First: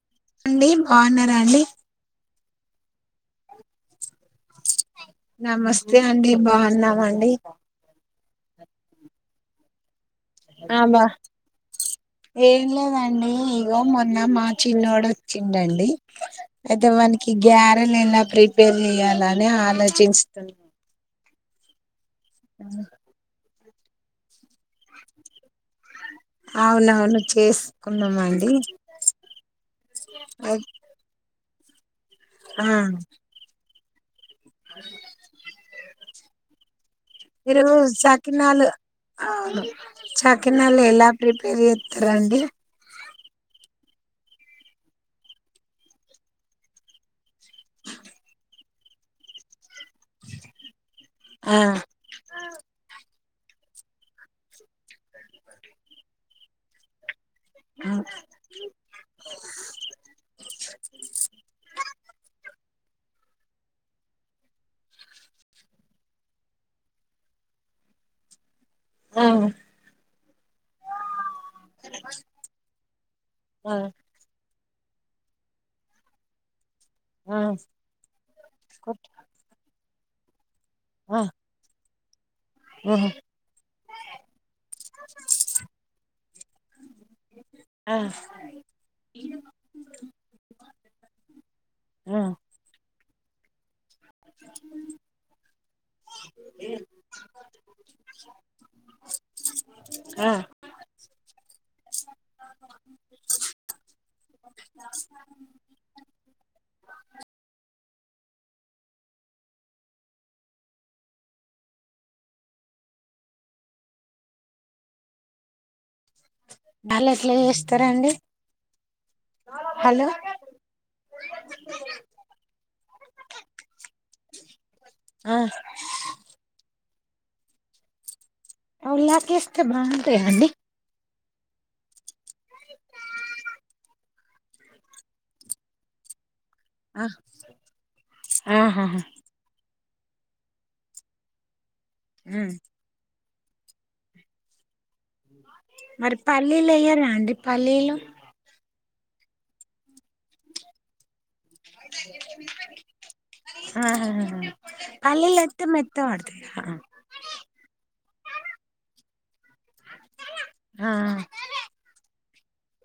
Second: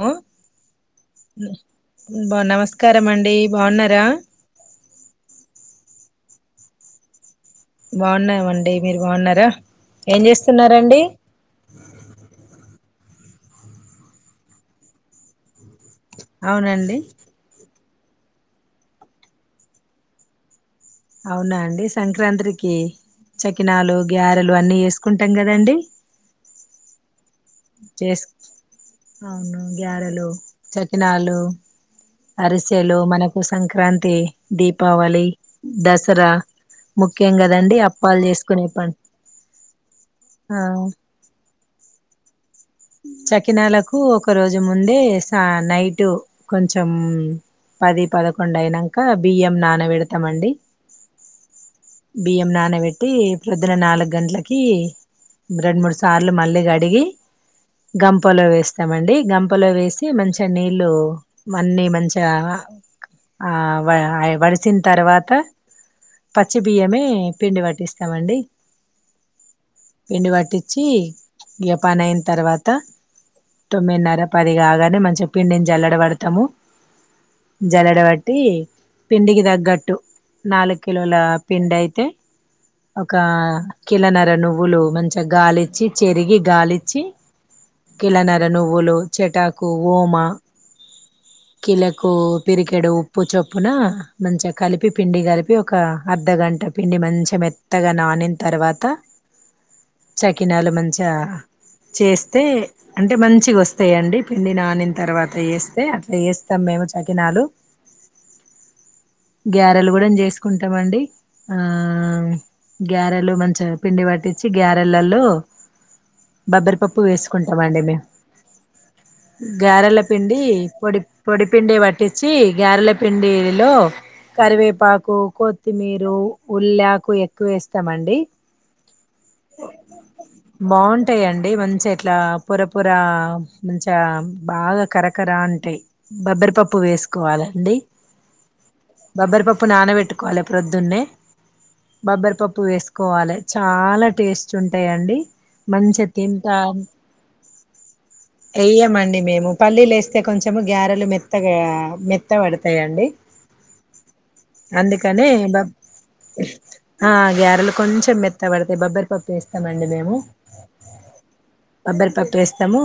Hello అండి బాఉనరా అండి బా నమస్కా కారమండి బాఉనరా నమస్తే అండి బాఉన్నమండి బాగున్నామండి మీరు బాగున్నారా ఏం ఆ చేస్తున్నారండి అండి ఇగో మొన్న మా చిన్నోడు వచ్చిండండి అయితే అవునండి వానికి గ్యాబ్ డల్ ఎలా ప్రిపేర్ చేయాలని ఆలోచిస్తున్నా అవునా అండి సంక్రాంతికి చెక్ కినాలు గ్యా లు అన్నీ ఏసుకుంటాం కదండి చెస్ కున్నమండీ అవునవును గ్యారెలు చకినాలు ఆ అరిసెలు మనకు సంక క్రాంతి దీపావళి దస్ రా ఇల్లు సకినాలు ఆ చకినాల్ ఎలా ప్రీ పెరుగు ఏత్తారండి చకినాలకు ఒక రోజు ముందే సా నైటు కొంచెం పది పదకొండు అయినాక బియ్యం నానబెడతామండి ఆ బియ్యం నానబెట్టి రూద్దున నాలుగు గంట్లకి రెండు మూడు సార్లు మళ్ళీ కడిగి ఆ గంపలో వేస్తామండి గంపలో వేసి మంచ నీళ్ళు అన్ని మంచ గా ఆ అవే ఆ వాడిచిన తర్వాత పత్ చ్చి బియ్యమే పిండి పట్టిస్తామండి ఆ పిండి పట్టించి ఇగ పని అయిన తర్వాత ఆ తొమ్మిదిన్నర పది అది కాగానే మంచిగా పిండిని జల్లెడ పడతాము ఆ జలడబట్టి పిండికి దగ్గట్టు నాలుగు కిలోల డైతే ఒక కిలనర నువ్వులు మంచిగా గాలిచ్చి చెరిగి గాలి చ్చి ఆ కిలనర నువ్వులు చిటాకు ఓమ కీలకు ఆ పిరికిడు ఉ ప్పు చొప్పున మంచిగా కలిపి పిండి కలిపి ఒక అర్ధగంట పిండి మంచిగా మెత్తగా నానిన తర్వాత ఆ సకినాలు మంచిగా చేస్తే అంటే మంచిగా వస్తాయండి పిండి నానిన తర్వాత చేస్తే అట్లా చేస్తాము మేము చకినాలు గ్యారెలు కూడా చేసుకుంటా ట్టమండి ఆ గ్యారెలు మంచి పిండి పట్టించి గ్యారెలలో బబ్బరిపప్పు అలా ఎట్లా వేసుకుంటామ అండి మేము చేస్తారండి హలో గారెలపిండి పొడి పొడిపిండి పట్టించి గారెలపిండిలో కరివేపాకు మరు కు ఎక్కువేస్తామండి అలాహకిసుస్త బాగుంటాయ అండి. ఉంటాడి మంచిగా ఇట్లా పొర పొర మంచి బాగా కరకరా అంటాయి బబ్బరి ప్పు వేం ఆహా బబ పప్పు కోల ప్రొద్దున్నే బబ్బరి పప్పు వేసుకోవాలి చాలా టేస్ట్ ఉంటాయిండి మరి పల్లీలు అయ్యారా అండి పల్లీలు వెయ్యమండి మేము పల్లీలు వేస్తే కొంచెం గ్యారెలు మెత్త మత్తగా మెత్త పడతాయిండి అందు కానీ పల్లీలు బ ఎత్తే మెత్తగా పడతాయి ఆ గ్యారెలు కొంచెం మెత్తబడతాయి బబ్బ పపే ఇస్తామండి మేము ఆ బబ్బరిపప్పు వేస్తాము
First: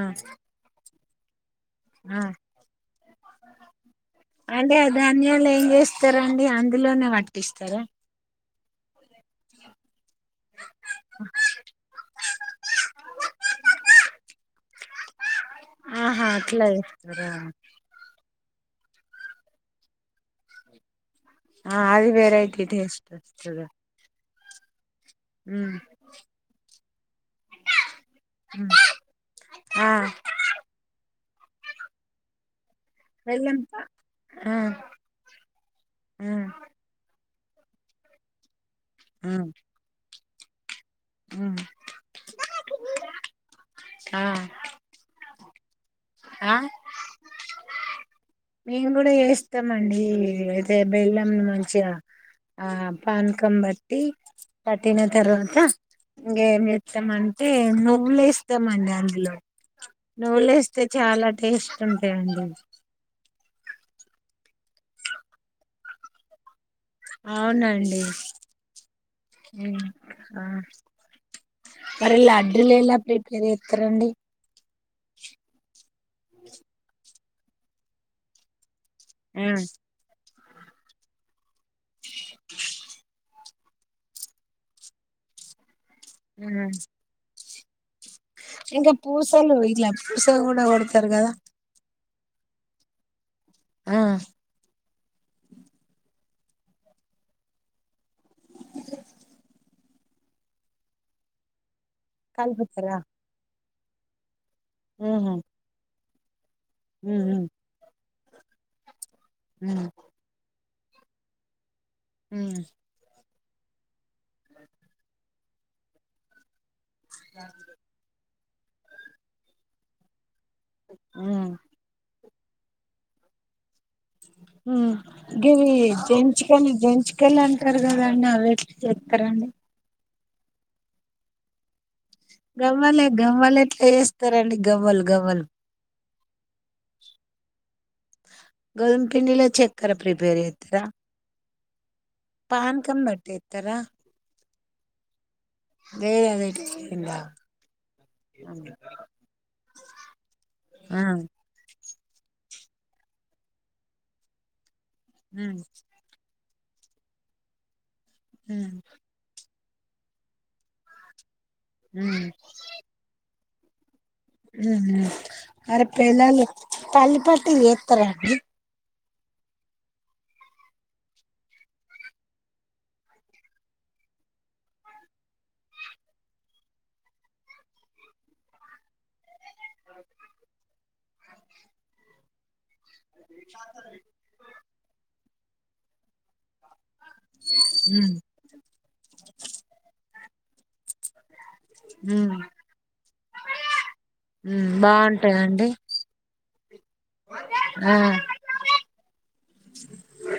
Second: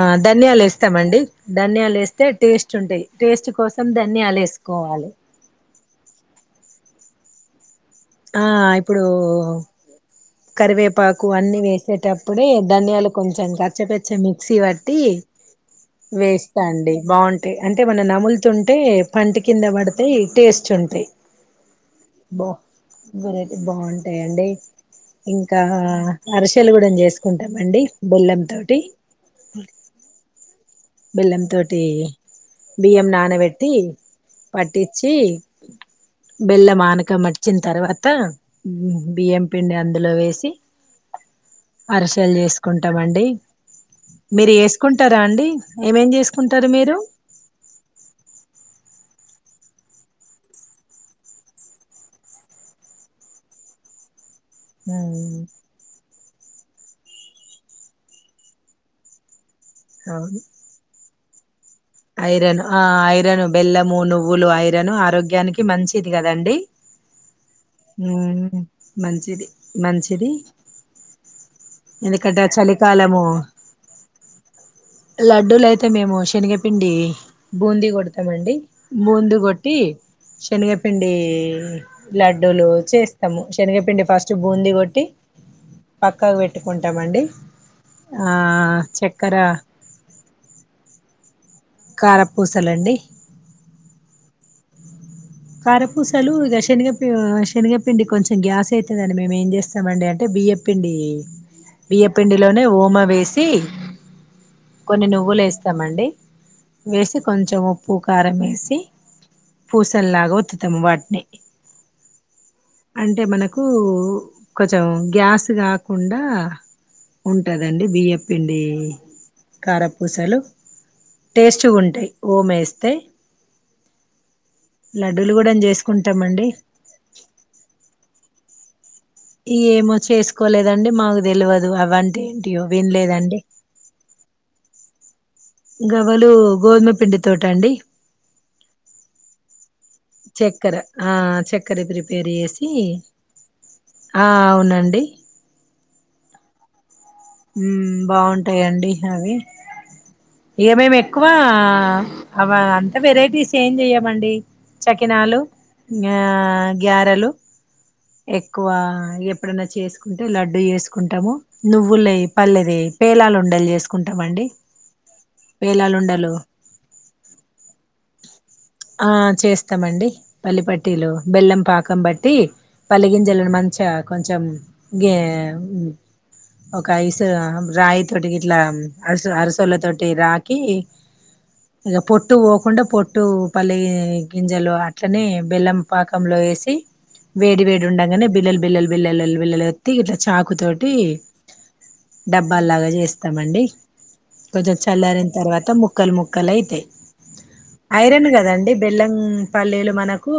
ఆ ధన్యాలస్త ఇస్తమండి ధన్యాలు ఆ వేస్తే టేస్ట్ ఉంటాయి టేస్ట్ కోసం ధన్యాలు వేసుకోవాలి వస్తారండి అందులోనే పట్టిస్తారా ఆ ఇప్పుడు కరివేపాకు అన్ని వేసేటప్పుడ ధనియాలు కొంచెం కచ్చపచ్చ మిక్సీట్టి టీ ఆహా అట్లా వేస్తా అండి చేస్తారా బాగుంటాయి అంటే మన నములు తుంటే పంటి కింద పడతాయి టేస్ట్ ఉంటాయి ఆ అది బా వేరైతేది ఎస్ వెరైటీ వస్తుంది బాగుంటాయిండి ఇంకా అరిసెలు కూడా స్చే కుంటామండి బొల్లం తోటి ఆ బెల్లంతోటి బియ్యం బెల్లం నానబెట్టి ఆ పట్టించి హ్మ్ బెల్ల మానక మట్టి వచ్చిన తర్వాత బి ఎం హ్మ్ అందులో వేసి హ్మ్ అరిసలు చేసుకుంటామండి అ ఆ మీరు వేసుకుంటారా అండి ఏమేం ఆ చేసుకుంటారు మీరు మేము కూడా చేస్తామండి అయితే బెల్లం మంచిగా ఆ పానకం బట్టి పట్టిన తరువాత ఇంకేమి ఏస్తామంటే నువ్వులేస్తామండి అందులో అవును నువ్వులేస్తే చాలా టేస్ట్ ఉంటాయండి ఐరన్ ఆ ఐరన్ బెల్లము నువ్వులు ఐరన్ ఆరోగ్యానికి మంచిది కదండి అవునండి మంచిది ఉమ్, మంచిది ఆ మరి ఎందుకంటే లడ్డూలు ఎలా చలికాలము ప్రిపేర్ చేస్తారండి లడ్డుూలయితే మేము శనగ బూందీ కొడతామండి బుంది ఉమ్, కొట్టి శనగ పిండి లడ్డూలు చేస్తాము శనగపిండి ఫస్ట్ బూందీ కొట్టి పక్కకు ఉమ్. పెట్టుకుంటామండి ఆ ఇంకా చక్కెర పూసలు ఇట్లా పూస కూడా కొడతారు కదా కారపూసలండి ఆ కారపూసలు ఇక శనగపి శనగపిండి కొంచెం గ్యాస్ అయితదండి మేము ఏం చేస్తామండి అంటే బియ్య పిండి బియ్యపిిండిలోనే కలుపుతారా ఓమ వేసి కొన్ని హ్మ్ హ్మ్ నువ్వులేస్తమండి వేసి హ్మ్ కొంచెం ఉప్పు కారం ఏసి ఉ ల్లాగా వత్తుతం వాటిని హ్మ్ కు కొంచెం గ్యాస్ కాకుండా ఉంటదండి బిఎఫ్ పిండి కారపూసలు టేస్ట్ గా ఉంటాయి ఓమేస్తే ఇవి జంచుకని జంచికలు అంటారు కదా అండీ అద ఈ ఏమో చేసుకో కోలేదండి మాకు తెలువదు అవ గవ్వలు గవ్వలు ఎట్లా వేస్తారండి గవ్వలు గవ్వలు గవ్వలు గోధుమ పిండి తోట అండి గోధుమ పిండిలో చెక్ చక్కెర ఆ చక్ కలిపిరిపి ప్రిపేర్ చేసి పానకం పట్టేస్తారా అవునండి అండి వేర అదై బావుంటాయి అండి అవి ఇక మేము ఆ ఎక్కువ అ అంత వెరైటీస్ ఏం చెయమండి చకినాలు ఉమ్ ఆ గ్యారలు ఎక్కువ ఉమ్ ఎ ఎప్పుడన్నా చేసుకుంటే లడ్డు చేసుకుంటాము నువ్వులేై ఉమ్ పల్ద పేలాలు ఉండల్ అరే పేల పేలాలుండలు పలీపాటి చేతారండి ఆ చేస్తామండి పల్లె పట్టిలు బెల్లం పాకం పట్టి పల్లిగింజలను మంచిగా కొంచెం గ ఒక ఇసు రాయి తోటికి ఇట్లా అరు అరు తొల తొటి రాకీ ఇకా పొట్టు పో పొట్టు పల్లె గింజలు అట్లనే బెల్లం పాకంలో వేసి వేడి వేడి ఉమ్ ఉండగానే బిల్ బిల్ బిల్ బిల్లత్తి చాకు తోటి ఉమ్ డబ్బాలాగా చేస్తామండి ఉమ్ కొంచెం చల్లారన బాగుంటదండి తర్వాత ముక్కలు ముక్కలు అయితాయి ఆ ఐరన్ కదండి బెల్లం పల్లీలు మనకు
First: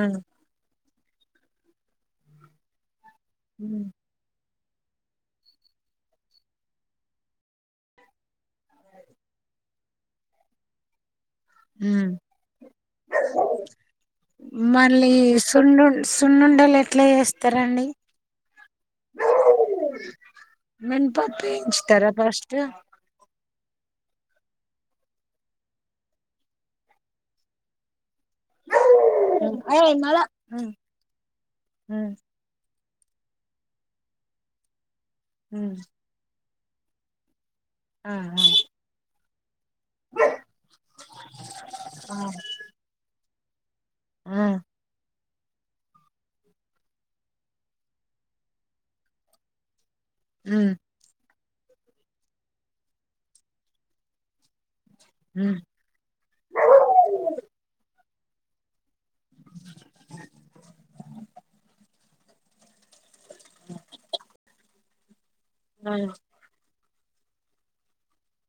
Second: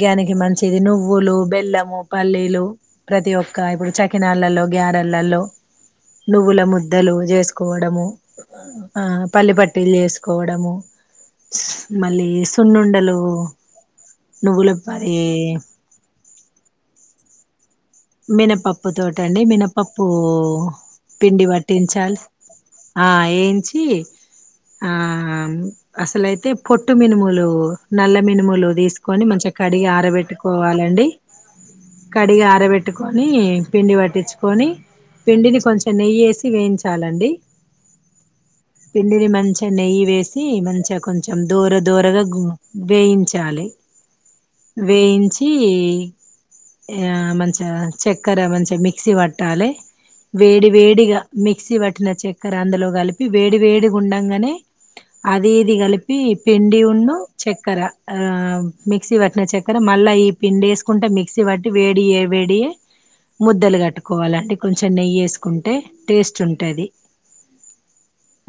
ఆ మంచి ది నువ్వులు బెల్లము పల్లీలు ప్రతి ఒక్క ఉమ్ ఇప్పుడు చకినాళ్ళలో గలో నుల ములు చేకో ప పలు చేకో ఉమ్ మళ్ళీ సున్నుండలు నువ్వుల మళ్ళీ పరి సున్ను ఉండలు ఎట్లా చేస్తారండి మినపప్పు తోటండి మినపప్పు మినపప్పు పిండి వేయించుతారా పట్టించాలి ఫస్ట్ ఆ వేయించి ఆ పొట్టు మినుములు నల్ల మనులు తీసుకొని మగా కడి ఏయ్ మల ఆరబెట్టుకోవాలం కడి ఆరట్ పట్టుకొని పిండి పట్టించుకొని పిడిది ఫంక్క్షన్ న వేయించాలండి ఆ ఆా పిండిని మంచిగా నెయ్యి వేసి మంచిగా కొంచెం దూర దూరగా వేయి జాలి వేయించి చ్చి మంచి చక్కెర మంచి మిక్సీ పట్టాలి వేడి వేడిగా మిక్సీ పట్న చక్కెర అందులో కలిపి వేడి వేడిగా ఉండగానే అది ఇది కలిపి పిండి ఉంన్నడు చక్కెర ఆ మీ మిక్సీ పట్న చక్కర మళ్ళా ఈ పిండి వేసుకుంటే మిక్సీ పట్టి వేడియ వేడియ ముద్దలు కట్టుకోవాలంటే కొంచెం నయేస్ కుంటే టేస్ట్ ఉంటుది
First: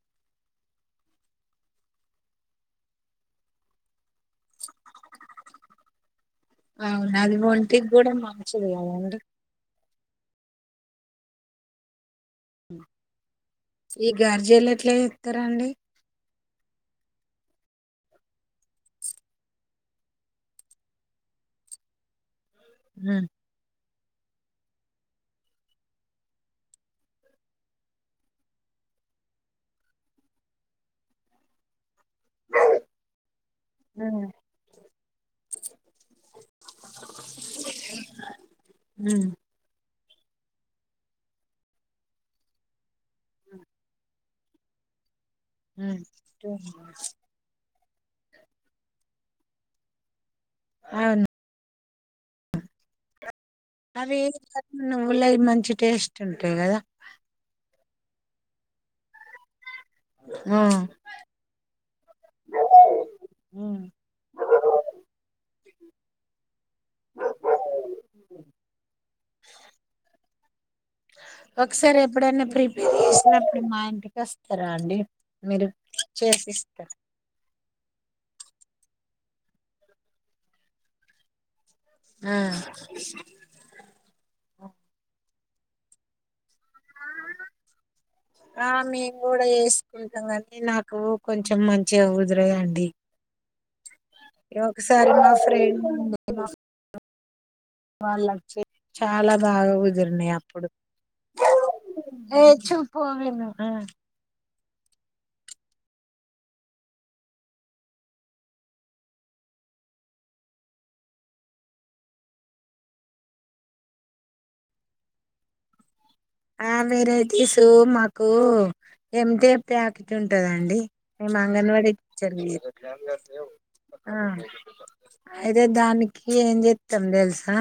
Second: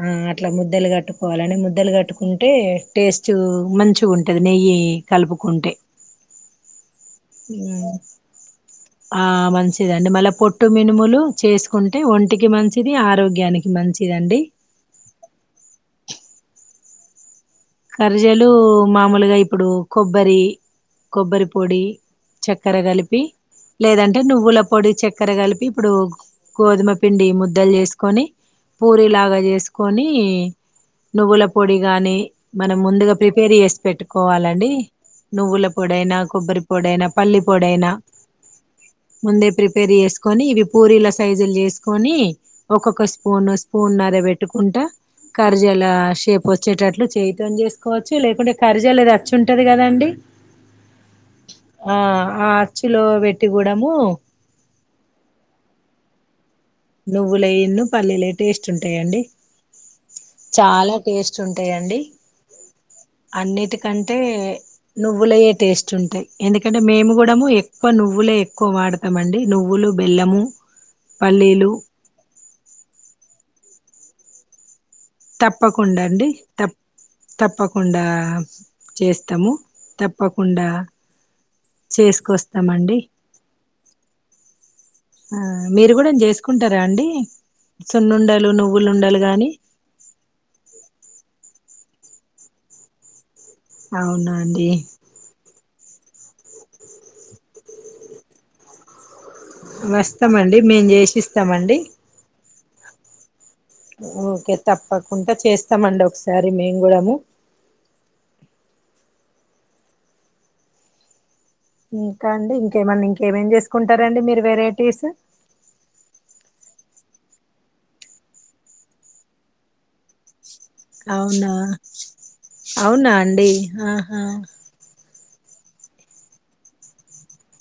ఆ అట్లా ముద్దలు కట్టుకోవాలని ముద్దలు కట్టుకుంటే టేస్ట్ మంచి ఉంటు కలుపు అవును అది ఒంటికి కూడా మంచిది కదండి ండి మళ్ళీ పొట్టు మినుములు చేసుకుంటే ఒంటికి మంచిది ఆరోగ్యానికి ఈ మంచిదండి గార్జీలు ఎట్లా ఇస్తారా అండి కరిజలు మామూలుగా ఇప్పుడు కొబ్బరి కొబ్బరి పొడి చక్కెర కలిపి లేదంటే నువ్వుల పొడి చక్కెర కలిపి ఇప్పుడు గోధుమ పిండి ముద్దలు చేసుకొని పూరీలాగా చేసుకొని నువ్వుల పొడి కానీ మనం ముందుగా ప్రిపేర్ చేసి పెట్టుకోవాలండి నువ్వుల పొడైనా కొబ్బరి పొడయినా పల్లి పొడైనా ముందే ప్రిపేర్ చేసు కొని ఇవి పూరీల సైజులు చేసుకొని ఒక్కొక్క స్పూన్ స్పూనర పెట్టుకుంటా కరిజెల షేపు వచ్చేటట్లు చేయి చేసుకోవచ్చు లేకుంటే కారిజెలది అచ్చు ఉంటది గదా అండి అవును ఆ ఆ అచ్చు లో వెట్ అవి [unintelligible] నువ్వులయి మంచి టేస్ట్ ఉంటాయి కదా నువ్వులేన్ను పల్లీలే టేస్ట్ ఉంటాయండి చాలా టేస్ట్ ఉంటాయంండి అన్నిటికంటే నువ్వులయే టేస్ట్ చుంటయ్ ఏనిక్ కంటే మేము కూడాము ఎక్కువ నువ్వులే ఎక్కువ వాడతామండి నువ్వులు బెల్లము పల్లీలు సార్ ఎప్పుడైనా ప్రి ఇసినప్పుడు మా ఇంటికి వస్తరా అండి మీరు తప్పకుండా అండి తప్ చేసిస్తారు తప్పకుండా చేస్తము తప్పకుండా చేసుకొస్తమండి ఓ [inaudible] ఆ మీరు కూడా జేసుకుంట ఆ మేము నువ్వులుండలు గూడ గాని చేసుకుంటాం కాని నాకు కొంచెం మం చిగా కుదురయండి అవునా అండి ఒకసారి మా ఫ్రీ [unintelligible] వాళ్ళ చె చా వస్తామండి మేము చేసిస్తామండి చూపు మ [unintelligible] ఓకే తప్పకుంట చేస్తామండి ఒకసారి మేము గుడాము ఇంకా అండి ఇంకేమన్నా ఇంకేమేమి చేసుకుంటారండి మీరు వెరైటీస్ ఆ వెరైటీస్ మాకు ఎంత ప్యాకెట్ ఉంటందండి అండి మేము అవునా అంగన్వాడి టీచర్ ని అవునా అండి ఆహా అయితే దానికి ఏం జేత్తం దెలుసా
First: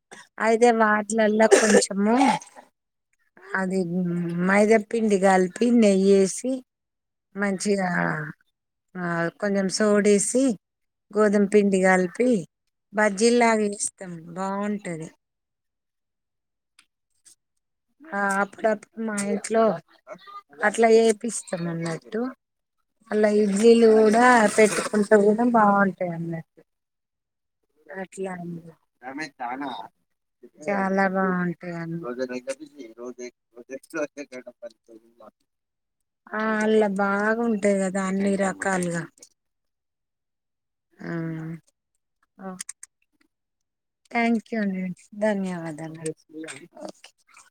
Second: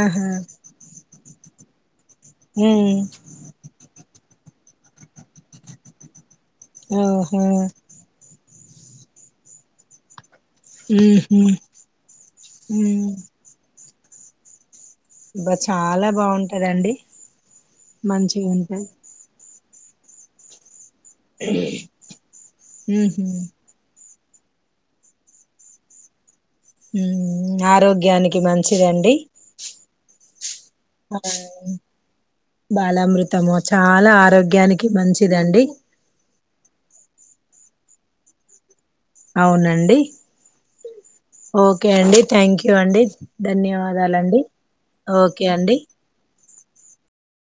ఆహా అయితే వాట్లల్లో [inaudible] మ్మ్ మైదా పిండి గలిపి నెయ్యేసి ఓహో మంచిగా ఆ కొంచెం సోడేసి ఉహు గోధుమ్ పిండి కలిపి ఉమ్ బజ్జీల్లాగ బాగుంటా టది బా చాలా బాగుంటదండి ఆ మంచిగా ఉంటది అప్పడికప్పు [unintelligible] లో ఆ ఇట్ల చేపిస్తాం అన్నట్టు మళ్ళ ఉహు ఇడ్లీలు ఆ పెట్టుకుంటవు కదా బాగుంటాయి అన్నట్టు మ్మ్ అట్లాన చాలా ఆ బాగుంటాయి బాలామృతము చాలా ఆరోగ్యానికి మంచిదండి ఆ అలా బాగా ఉంటాయి కదా అన్ని రకాలుగా అవునండి ఓకే అండి ఆ థ్యాంక్ యూ అండి, ధన్యవాదాలండి ఓకే అండి ఓకే